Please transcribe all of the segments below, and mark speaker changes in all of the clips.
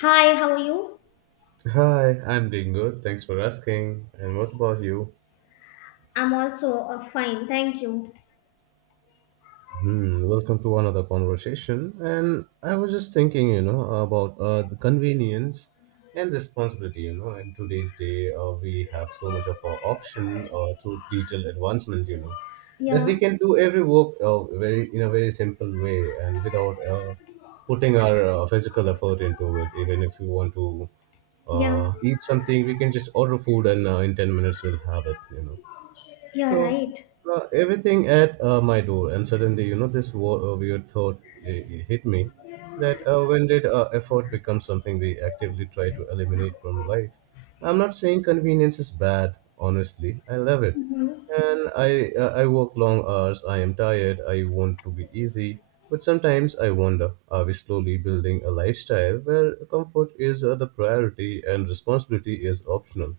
Speaker 1: Hi, how are you?
Speaker 2: Hi, I'm doing good. Thanks for asking. And what about you?
Speaker 1: I'm also fine, thank you.
Speaker 2: Hmm, welcome to another conversation. And I was just thinking, about the convenience and responsibility. In today's day, we have so much of our option through digital advancement. That
Speaker 1: Yeah,
Speaker 2: we can do every work very in a very simple way and without putting our physical effort into it. Even if you want to
Speaker 1: yeah,
Speaker 2: eat something, we can just order food and in 10 minutes we'll have it. You know
Speaker 1: yeah,
Speaker 2: So
Speaker 1: right.
Speaker 2: uh, everything at my door, and suddenly, this weird thought hit me, that when did effort become something we actively try to eliminate from life? I'm not saying convenience is bad. Honestly, I love it,
Speaker 1: Mhm.
Speaker 2: and I work long hours. I am tired. I want to be easy, but sometimes I wonder: Are we slowly building a lifestyle where comfort is the priority and responsibility is optional?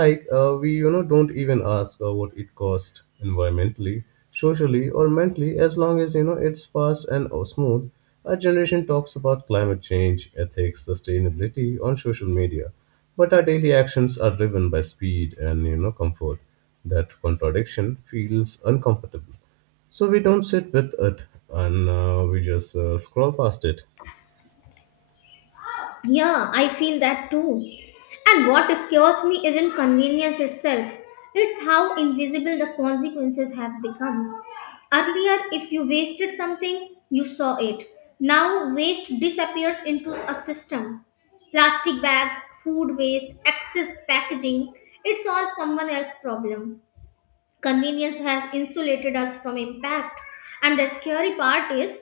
Speaker 2: Like we don't even ask what it costs environmentally, socially, or mentally, as long as it's fast and smooth. Our generation talks about climate change, ethics, sustainability on social media, but our daily actions are driven by speed and comfort. That contradiction feels uncomfortable, so we don't sit with it, and we just scroll past it.
Speaker 1: Yeah, I feel that too. And what scares me isn't convenience itself, it's how invisible the consequences have become. Earlier, if you wasted something, you saw it. Now, waste disappears into a system. Plastic bags, food waste, excess packaging, it's all someone else's problem. Convenience has insulated us from impact. And the scary part is,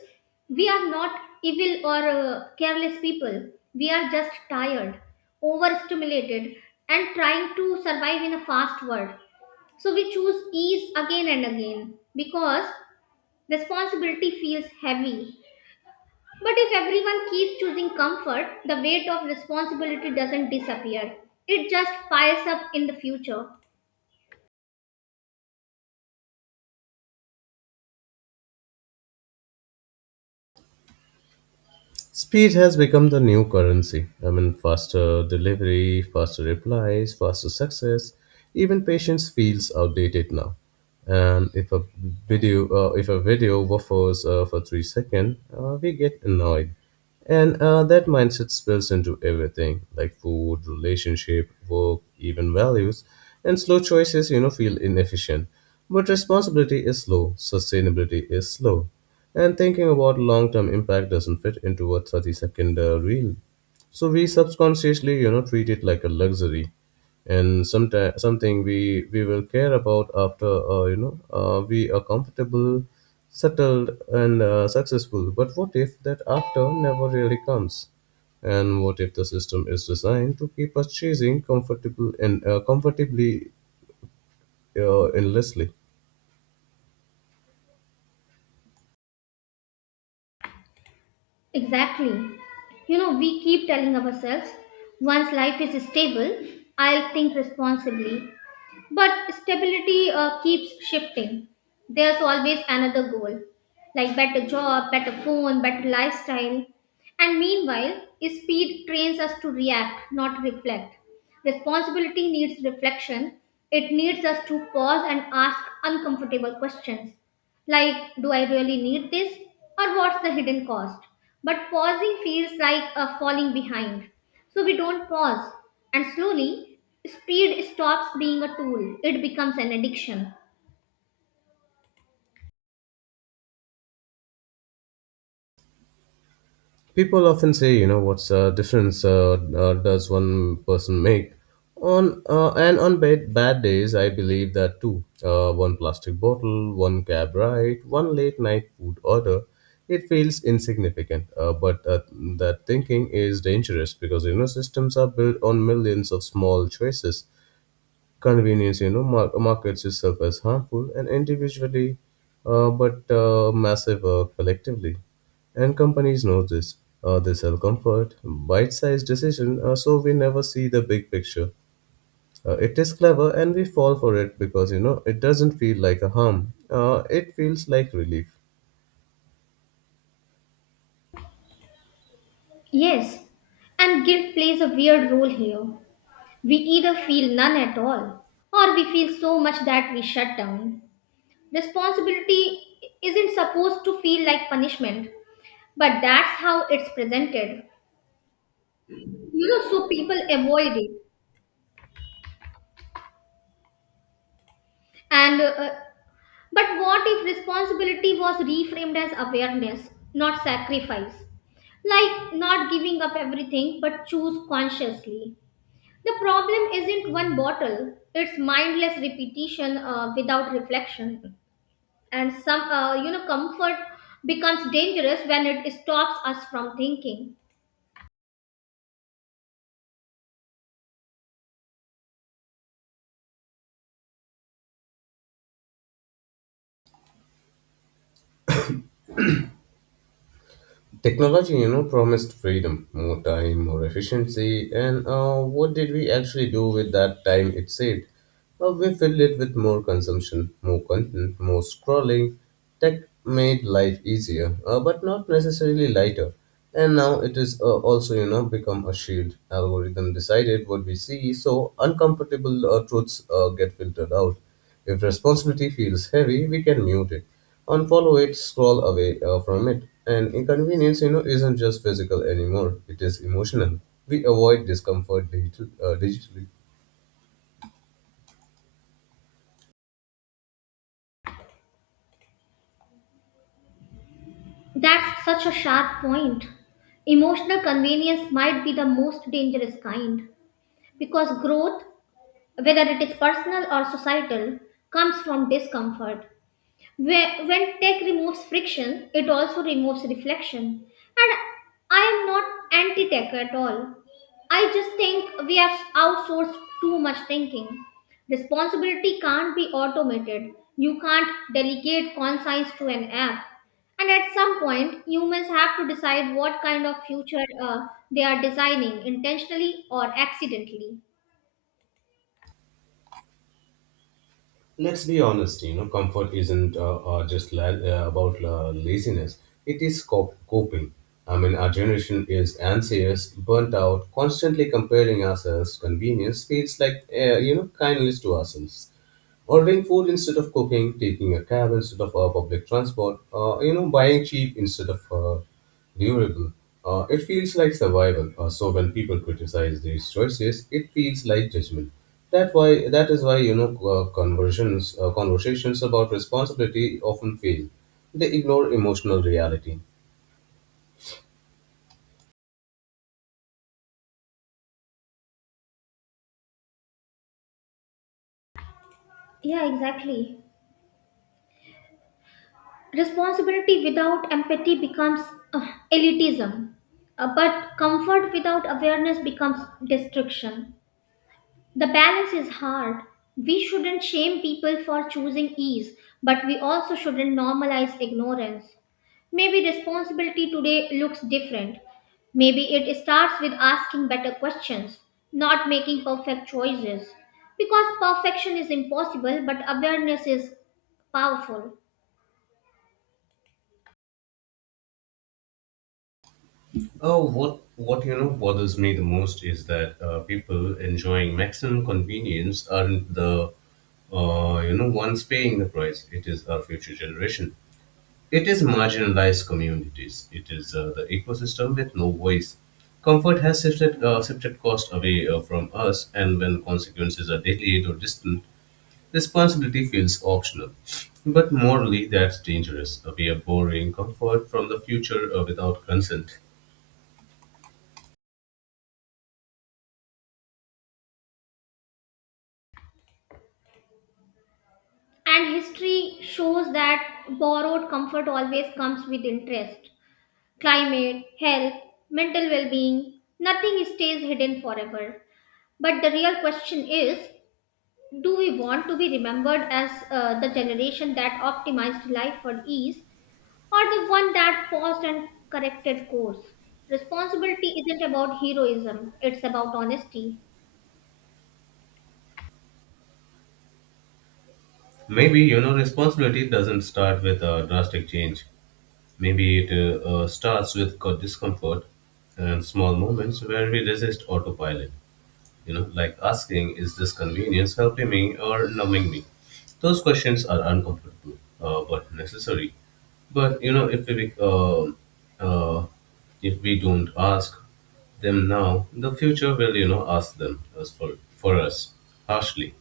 Speaker 1: we are not evil or careless people. We are just tired, overstimulated, and trying to survive in a fast world. So we choose ease again and again because responsibility feels heavy. But if everyone keeps choosing comfort, the weight of responsibility doesn't disappear. It just piles up in the future.
Speaker 2: Speed has become the new currency. I mean, faster delivery, faster replies, faster success. Even patience feels outdated now. And if a video waffles for 3 seconds, we get annoyed. And that mindset spills into everything, like food, relationship, work, even values. And slow choices feel inefficient. But responsibility is slow. Sustainability is slow. And thinking about long term impact doesn't fit into a 30 second reel. So we subconsciously treat it like a luxury, and sometime something we will care about after, we are comfortable, settled, and successful. But what if that after never really comes? And what if the system is designed to keep us chasing comfortable and comfortably endlessly?
Speaker 1: Exactly. You know, we keep telling ourselves once life is stable, I'll think responsibly. But stability keeps shifting. There's always another goal, like better job, better phone, better lifestyle. And meanwhile, speed trains us to react, not reflect. Responsibility needs reflection. It needs us to pause and ask uncomfortable questions like, do I really need this? Or what's the hidden cost? But pausing feels like a falling behind. So we don't pause, and slowly, speed stops being a tool. It becomes an addiction.
Speaker 2: People often say, what's the difference does one person make? On and on bad days, I believe that too. One plastic bottle, one cab ride, one late night food order. It feels insignificant, but that thinking is dangerous, because systems are built on millions of small choices. Convenience markets itself as harmful and individually, but massive collectively. And companies know this. They sell comfort, bite-sized decision, so we never see the big picture. It is clever, and we fall for it because it doesn't feel like a harm. It feels like relief.
Speaker 1: Yes, and guilt plays a weird role here. We either feel none at all, or we feel so much that we shut down. Responsibility isn't supposed to feel like punishment, but that's how it's presented. You know, so people avoid it. And But what if responsibility was reframed as awareness, not sacrifice? Like not giving up everything but choose consciously. The problem isn't one bottle, it's mindless repetition without reflection. And comfort becomes dangerous when it stops us from thinking.
Speaker 2: Technology promised freedom, more time, more efficiency, and what did we actually do with that time it saved? We filled it with more consumption, more content, more scrolling. Tech made life easier, but not necessarily lighter. And now it is also, become a shield. Algorithm decided what we see, so uncomfortable truths get filtered out. If responsibility feels heavy, we can mute it, unfollow it, scroll away from it. And inconvenience isn't just physical anymore; it is emotional. We avoid discomfort digitally.
Speaker 1: That's such a sharp point. Emotional convenience might be the most dangerous kind because growth, whether it is personal or societal, comes from discomfort. When tech removes friction, it also removes reflection. And I am not anti tech at all. I just think we have outsourced too much thinking. Responsibility can't be automated. You can't delegate conscience to an app. And at some point, humans have to decide what kind of future uh, they are designing, intentionally or accidentally.
Speaker 2: Let's be honest, comfort isn't just about laziness. It is coping. I mean, our generation is anxious, burnt out, constantly comparing ourselves. Convenience feels like, kindness to ourselves: ordering food instead of cooking, taking a cab instead of public transport, buying cheap instead of durable. It feels like survival. So when people criticize these choices, it feels like judgment. That is why conversions conversations about responsibility often fail. They ignore emotional reality.
Speaker 1: Yeah, exactly. Responsibility without empathy becomes, uh, elitism. But comfort without awareness becomes destruction. The balance is hard. We shouldn't shame people for choosing ease, but we also shouldn't normalize ignorance. Maybe responsibility today looks different. Maybe it starts with asking better questions, not making perfect choices. Because perfection is impossible, but awareness is powerful.
Speaker 2: Oh, what bothers me the most is that people enjoying maximum convenience aren't the ones paying the price. It is our future generation. It is marginalized communities. It is the ecosystem with no voice. Comfort has shifted cost away from us, and when consequences are delayed or distant, responsibility feels optional. But morally, that's dangerous. We are borrowing comfort from the future without consent.
Speaker 1: And history shows that borrowed comfort always comes with interest. Climate, health, mental well being, nothing stays hidden forever. But the real question is, do we want to be remembered as the generation that optimized life for ease, or the one that paused and corrected course? Responsibility isn't about heroism, it's about honesty.
Speaker 2: Maybe, responsibility doesn't start with a drastic change. Maybe it starts with discomfort and small moments where we resist autopilot. Like asking, is this convenience helping me or numbing me? Those questions are uncomfortable, but necessary. But, uh, if we don't ask them now, the future will, ask them as for us, harshly.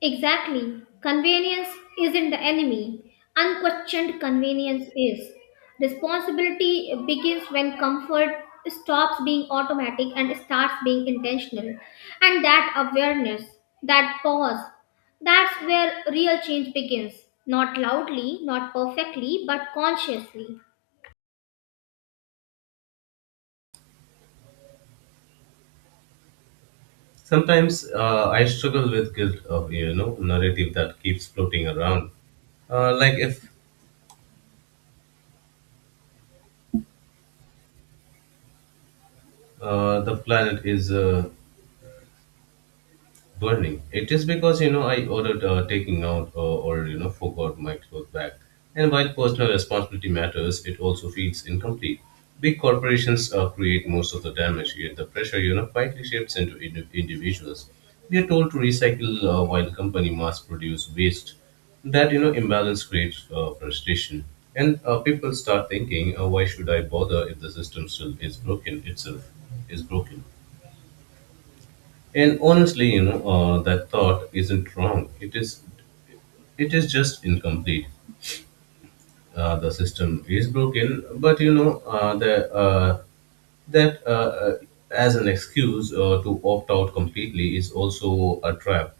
Speaker 1: Exactly. Convenience isn't the enemy. Unquestioned convenience is. Responsibility begins when comfort stops being automatic and starts being intentional. And that awareness, that pause, that's where real change begins. Not loudly, not perfectly, but consciously.
Speaker 2: Sometimes I struggle with guilt of narrative that keeps floating around, like if the planet is burning. It is because I ordered taking out or forgot my clothes bag. And while personal responsibility matters, it also feels incomplete. Big corporations create most of the damage, yet the pressure quietly shifts into individuals. We are told to recycle while company mass produce waste. That imbalance creates frustration, and people start thinking, why should I bother if the system still is broken itself is broken. And honestly, that thought isn't wrong. It is just incomplete. The system is broken, but you know, the that as an excuse to opt out completely is also a trap.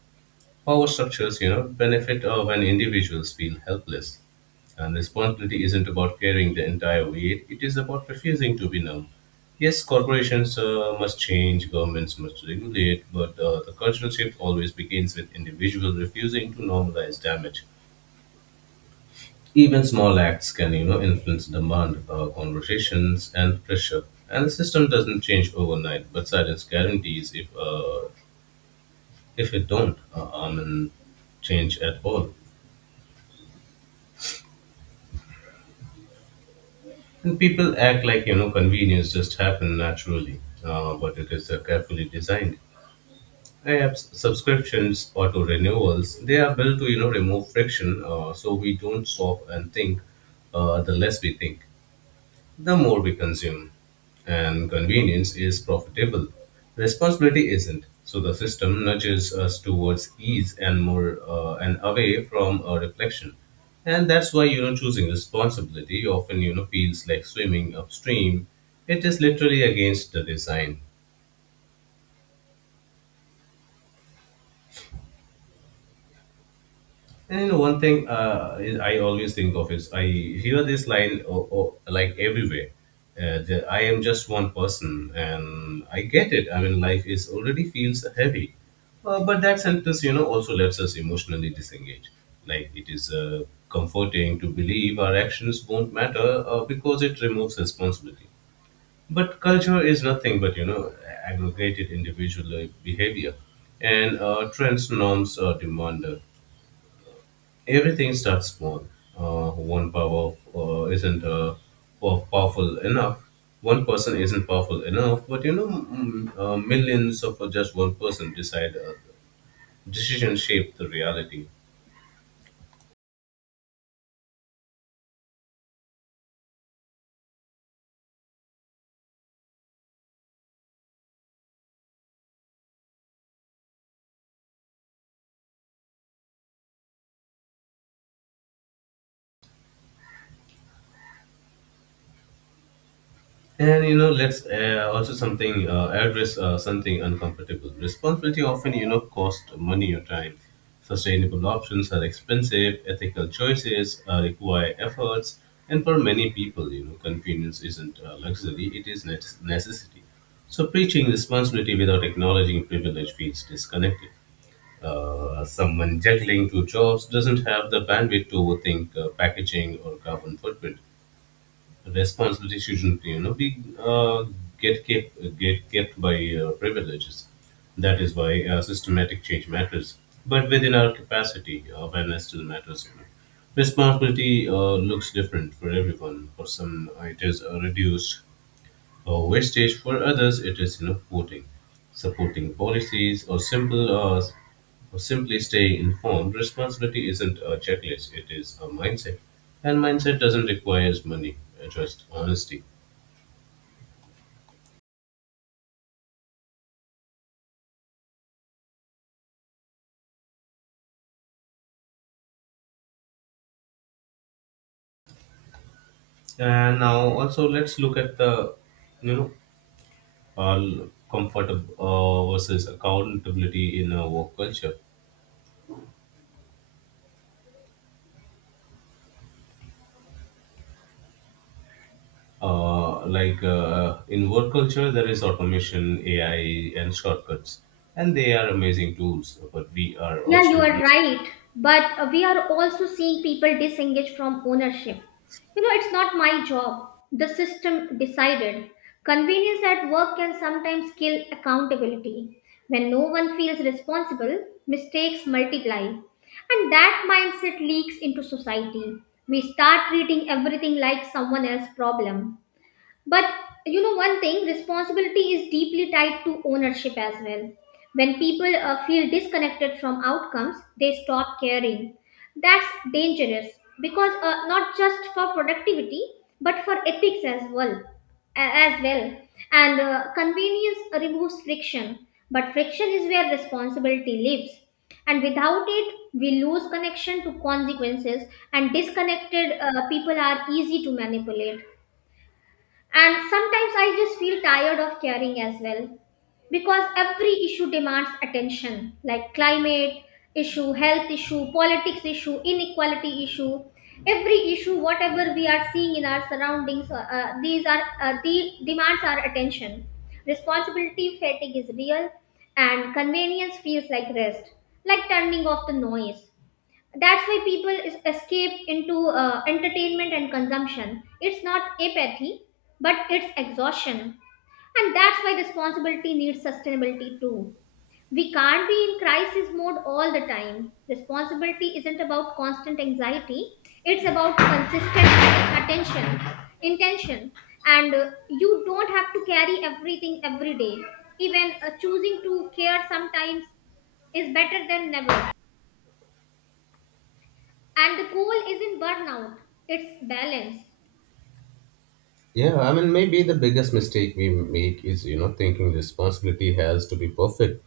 Speaker 2: Power structures benefit when individuals feel helpless. And responsibility isn't about carrying the entire weight; it is about refusing to be numb. Yes, corporations must change, governments must regulate, but the cultural shift always begins with individuals refusing to normalize damage. Even small acts can, influence demand, conversations, and pressure. And the system doesn't change overnight, but silence guarantees if it don't, I mean, change at all. And people act like convenience just happen naturally, but it is carefully designed. Apps, subscriptions, auto renewals, they are built to remove friction, so we don't stop and think. The less we think, the more we consume. And convenience is profitable, responsibility isn't. So the system nudges us towards ease and more and away from reflection. And that's why choosing responsibility often feels like swimming upstream. It is literally against the design. And one thing is I always think of is I hear this line oh, like everywhere. That I am just one person, and I get it. I mean, life is already feels heavy, but that sentence, also lets us emotionally disengage. Like it is comforting to believe our actions won't matter because it removes responsibility. But culture is nothing but aggregated individual behavior, and trends, norms, demand. Everything starts small. One power isn't powerful enough. One person isn't powerful enough, but millions of just one person decide. Decision shape the reality. And let's also something address something uncomfortable. Responsibility often cost money or time. Sustainable options are expensive. Ethical choices require efforts, and for many people, convenience isn't luxury; it is necessity. So, preaching responsibility without acknowledging privilege feels disconnected. Someone juggling two jobs doesn't have the bandwidth to overthink packaging or carbon footprint. Responsibility shouldn't be get kept by privileges. That is why systematic change matters. But within our capacity, awareness still matters. Responsibility looks different for everyone. For some, it is a reduced wastage. For others, it is supporting policies, or simple or simply staying informed. Responsibility isn't a checklist; it is a mindset. And mindset doesn't require money, just honesty. And now also let's look at the, you know, comfort versus accountability in a work culture. Like in work culture, there is automation, AI, and shortcuts, and they are amazing tools. But we are
Speaker 1: Yeah, you
Speaker 2: also,
Speaker 1: are right. But we are also seeing people disengage from ownership. You know, it's not my job. The system decided. Convenience at work can sometimes kill accountability. When no one feels responsible, mistakes multiply. And that mindset leaks into society. We start treating everything like someone else's problem. But you know, one thing, responsibility is deeply tied to ownership as well. When people feel disconnected from outcomes, they stop caring. That's dangerous because, not just for productivity but for ethics as well. a- As well, and convenience removes friction, but friction is where responsibility lives. And without it, we lose connection to consequences, and disconnected people are easy to manipulate. And sometimes I just feel tired of caring as well, because every issue demands attention, like climate issue, health issue, politics issue, inequality issue. Every issue, whatever we are seeing in our surroundings, these are the demands our attention. Responsibility fatigue is real, and convenience feels like rest, like turning off the noise. That's why people is escape into entertainment and consumption. It's not apathy, but it's exhaustion. And that's why responsibility needs sustainability too. We can't be in crisis mode all the time. Responsibility isn't about constant anxiety, it's about consistent attention, intention. And you don't have to carry everything every day. Even choosing to care sometimes is better than never. And the goal isn't burnout, it's balance.
Speaker 2: yeah, I mean, maybe the biggest mistake we make is, thinking responsibility has to be perfect.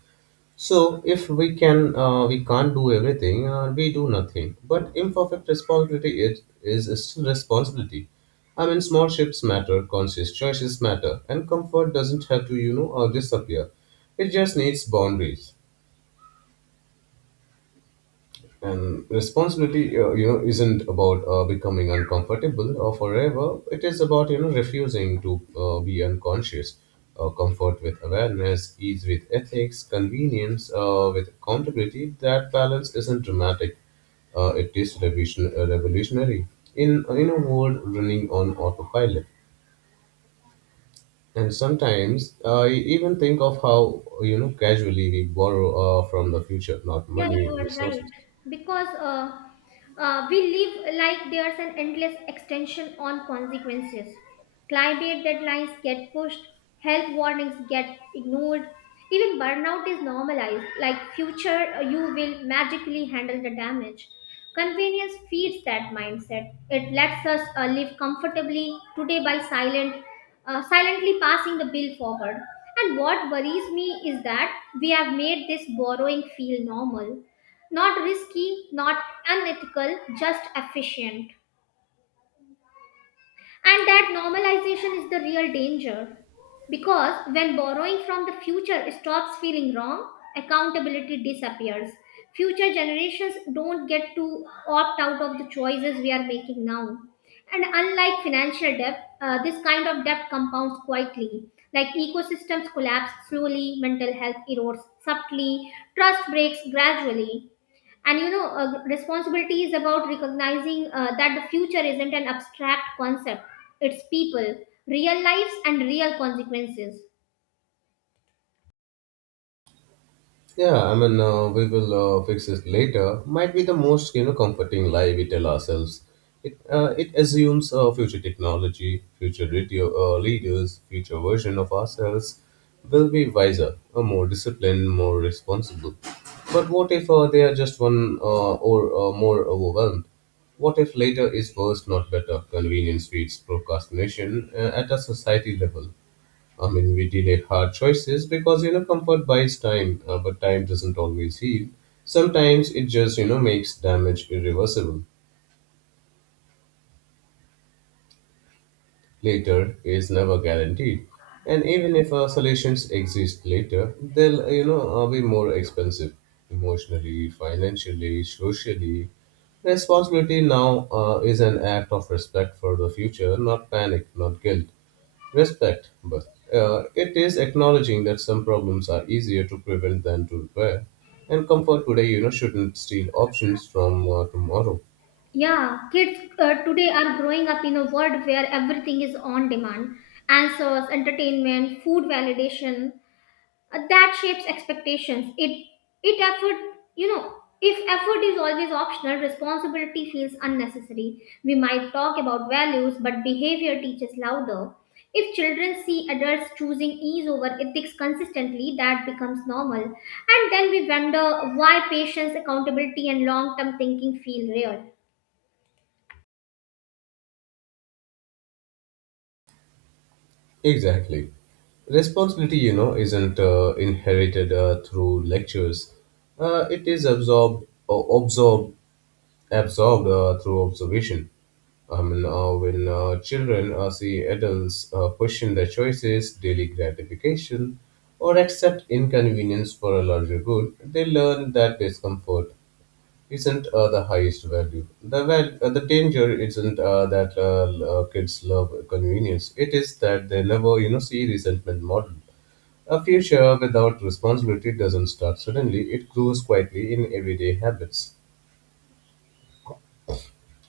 Speaker 2: So if we can, we can't do everything, we do nothing. But imperfect responsibility is still responsibility. I mean, small shifts matter, conscious choices matter, and comfort doesn't have to, disappear. It just needs boundaries. And responsibility, you know, isn't about becoming uncomfortable or forever. It is about you know refusing to be unconscious. Comfort with awareness, ease with ethics, convenience with accountability. That balance isn't dramatic. It is revolutionary in a world running on autopilot. And sometimes I even think of how you know casually we borrow from the future, not
Speaker 1: Yeah,
Speaker 2: money,
Speaker 1: you are right.
Speaker 2: resources.
Speaker 1: Because we live like there's an endless extension on consequences. Climate deadlines get pushed, health warnings get ignored, even burnout is normalized, like future you will magically handle the damage. Convenience feeds that mindset. It lets us live comfortably today by silently passing the bill forward. And what worries me is that we have made this borrowing feel normal, not risky, not unethical, just efficient. And that normalization is the real danger. Because when borrowing from the future stops feeling wrong, accountability disappears. Future generations don't get to opt out of the choices we are making now. And unlike financial debt, this kind of debt compounds quietly. Like ecosystems collapse slowly, mental health erodes subtly, trust breaks gradually. And responsibility is about recognizing that the future isn't an abstract concept. It's people, real lives and real consequences.
Speaker 2: Yeah, I mean, we will fix it later. Might be the most you know comforting lie we tell ourselves. It assumes future technology, future radio leaders, future version of ourselves will be wiser, more disciplined, more responsible. But what if they are just one or more overwhelmed? What if later is worse, not better? Convenience feeds procrastination at a society level. I mean, we delay hard choices because, you know, comfort buys time, but time doesn't always heal. Sometimes it just, you know, makes damage irreversible. Later is never guaranteed. And even if solutions exist later, they'll you know, be more expensive emotionally, financially, socially. Responsibility now is an act of respect for the future, not panic, not guilt. Respect, but it is acknowledging that some problems are easier to prevent than to repair. And comfort today, you know, shouldn't steal options from tomorrow.
Speaker 1: Yeah, kids today are growing up in a world where everything is on demand: answers, entertainment, food, validation. That shapes expectations. It effort you know If effort is always optional, responsibility feels unnecessary. We might talk about values, but behavior teaches louder. If children see adults choosing ease over ethics consistently, that becomes normal. And then we wonder why patience, accountability, and long term thinking feel rare.
Speaker 2: Exactly. Responsibility, you know, isn't inherited through lectures. It is absorbed or absorbed absorbed through observation. I mean, when children see adults question their choices, daily gratification, or accept inconvenience for a larger good, they learn that discomfort isn't the highest value. The danger isn't that kids love convenience. It is that they never, you know, see resentment model. A future without responsibility doesn't start suddenly. It grows quietly in everyday habits.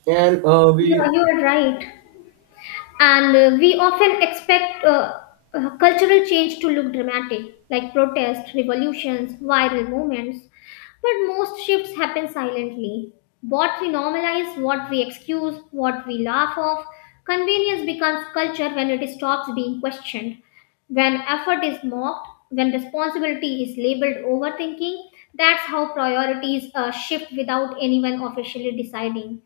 Speaker 2: And uh,
Speaker 1: Yeah,
Speaker 2: we
Speaker 1: you are right. And we often expect cultural change to look dramatic, like protests, revolutions, viral movements. But most shifts happen silently: what we normalize, what we excuse, what we laugh off. Convenience becomes culture when it stops being questioned, when effort is mocked, when responsibility is labeled overthinking. That's how priorities shift without anyone officially deciding.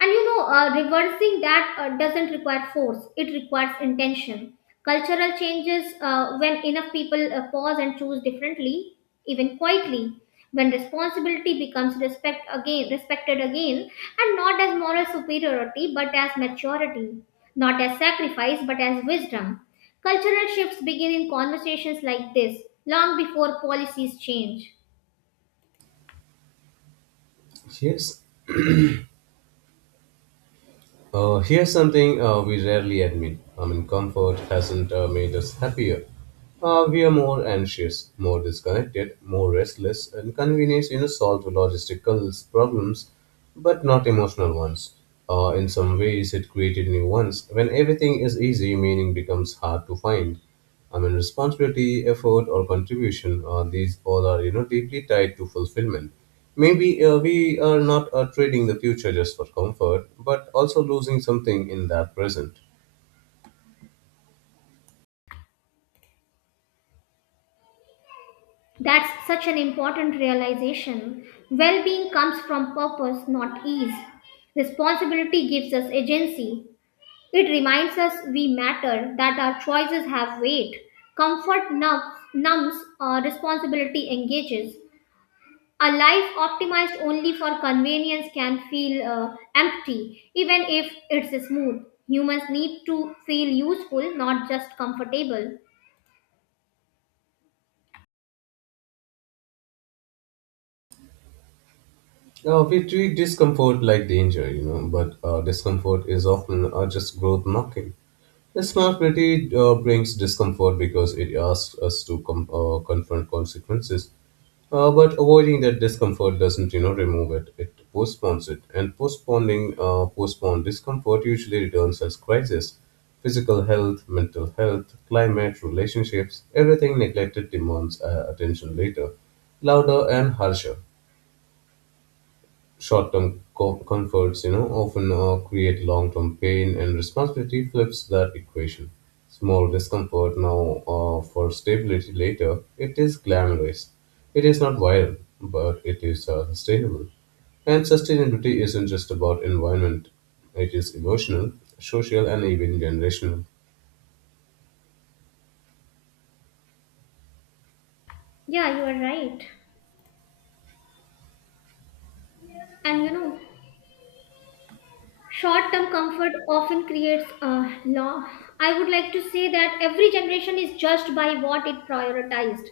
Speaker 1: And reversing that doesn't require force, it requires intention. Cultural changes, when enough people pause and choose differently, even quietly, when responsibility becomes respected again, and not as moral superiority but as maturity, not as sacrifice but as wisdom. Cultural shifts begin in conversations like this, long before policies change.
Speaker 2: Yes, here's something we rarely admit. I mean, comfort hasn't made us happier. We are more anxious, more disconnected, more restless, and convenience, you know, solve logistical problems, but not emotional ones. In some ways, it created new ones. When everything is easy, meaning becomes hard to find. I mean, responsibility, effort, or contribution, these all are, you know, deeply tied to fulfillment. Maybe we are not trading the future just for comfort, but also losing something in that present.
Speaker 1: That's such an important realization. Well being comes from purpose, not ease. Responsibility gives us agency. It reminds us we matter, that our choices have weight. Comfort numbs. Responsibility engages. A life optimized only for convenience can feel empty, even if it's smooth. Humans need to feel useful, not just comfortable.
Speaker 2: Now, we treat discomfort like danger, you know, but discomfort is often just growth knocking. The smart critique brings discomfort because it asks us to confront consequences. But avoiding that discomfort doesn't, you know, remove it. It postpones it, and postponed discomfort usually returns as crisis. Physical health, mental health, climate, relationships, everything neglected demands attention later, louder and harsher short-term comforts, you know, often create long-term pain, and responsibility flips that equation. Small discomfort now for stability later. It is glamorous. It is not viral, but it is sustainable. And sustainability isn't just about environment. It is emotional, social, and even generational.
Speaker 1: Yeah, you are right. And you know, short term comfort often creates a long. I would like to say that every generation is judged by what it prioritized.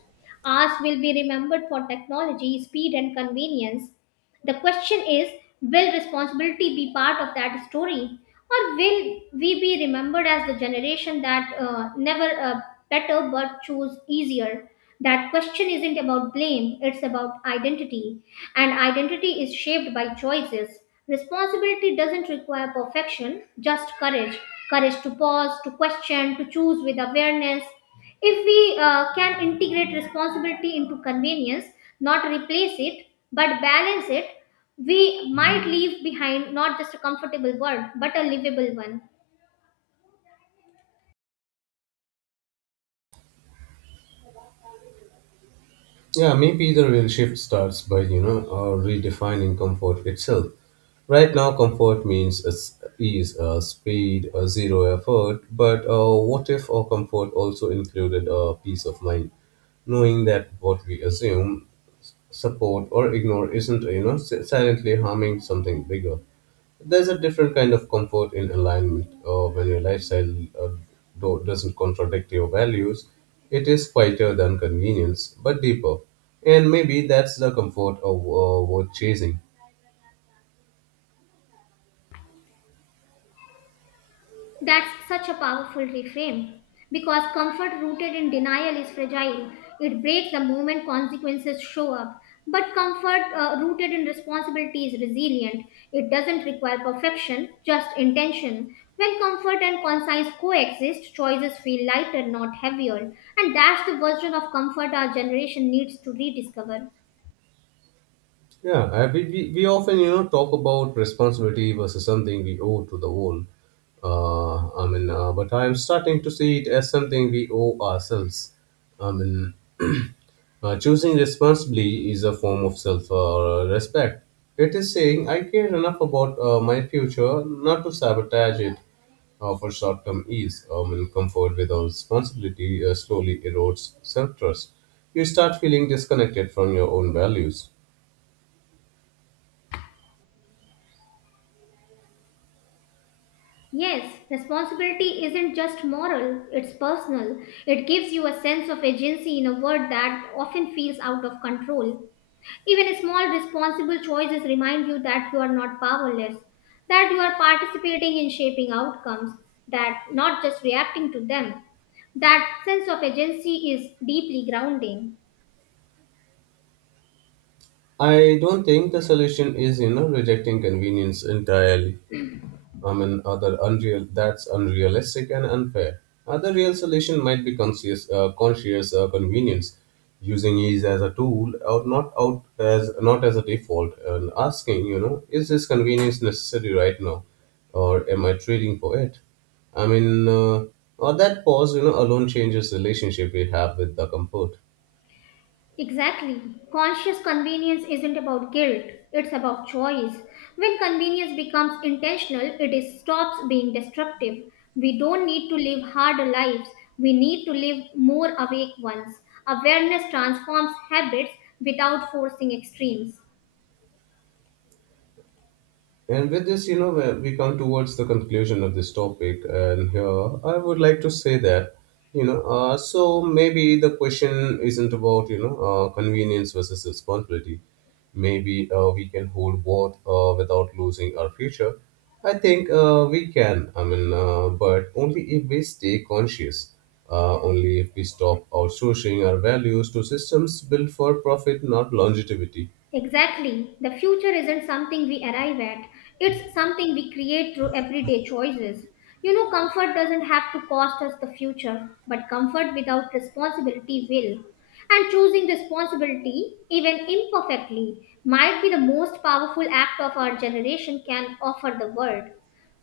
Speaker 1: Ours will be remembered for technology, speed, and convenience. The question is, will responsibility be part of that story, or will we be remembered as the generation that never better but chose easier? That question isn't about blame, it's about identity. And identity is shaped by choices. Responsibility doesn't require perfection, just courage. Courage to pause, to question, to choose with awareness. If we can integrate responsibility into convenience, not replace it, but balance it, we might leave behind not just a comfortable world, but a livable one.
Speaker 2: Yeah, maybe either will shift starts by, you know, redefining comfort itself. Right now, comfort means is, ease, speed, zero effort. But what if our comfort also included peace of mind? Knowing that what we assume, support, or ignore isn't, you know, silently harming something bigger. There's a different kind of comfort in alignment when your lifestyle uh, doesn't contradict your values. It is quieter than convenience, but deeper. And maybe that's the comfort of worth chasing.
Speaker 1: That's such a powerful reframe, because comfort rooted in denial is fragile. It breaks the moment consequences show up. But comfort rooted in responsibility is resilient. It doesn't require perfection, just intention. When comfort and conscience coexist, choices feel lighter, not heavier. And that's the version of comfort our generation needs to rediscover.
Speaker 2: Yeah, we often you know talk about responsibility versus something we owe to the world. I mean, but I am starting to see it as something we owe ourselves. I mean, choosing responsibly is a form of self respect. It is saying I care enough about my future not to sabotage it for short term ease. I mean, comfort without responsibility slowly erodes self trust. You start feeling disconnected from your own values.
Speaker 1: Yes, responsibility isn't just moral, it's personal. It gives you a sense of agency in a world that often feels out of control. Even small responsible choices remind you that you are not powerless, that you are participating in shaping outcomes, that not just reacting to them. That sense of agency is deeply grounding.
Speaker 2: I don't think the solution is, you know, rejecting convenience entirely. I mean, other unreal that's unrealistic and unfair. Other real solution might be conscious convenience, using ease as a tool, or not out as not as a default, and asking, you know, is this convenience necessary right now, or am I trading for it? I mean, uh, or that pause, you know, alone changes relationship we have with the comfort.
Speaker 1: Exactly. Conscious convenience isn't about guilt, it's about choice. When convenience becomes intentional, it is stops being destructive. We don't need to live harder lives, we need to live more awake ones. Awareness transforms habits without forcing extremes.
Speaker 2: And with this, you know, when we come towards the conclusion of this topic, and here I would like to say that, you know, so maybe the question isn't about, you know, convenience versus responsibility. Maybe we can hold both without losing our future. I think we can, but only if we stay conscious, only if we stop outsourcing our values to systems built for profit, not longevity.
Speaker 1: Exactly. The future isn't something we arrive at, it's something we create through everyday choices. You know, comfort doesn't have to cost us the future, but comfort without responsibility will. And choosing responsibility, even imperfectly, might be the most powerful act of our generation can offer the world.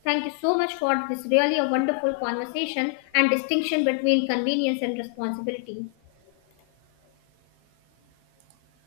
Speaker 1: Thank you so much for this, really a wonderful conversation and distinction between convenience and responsibility.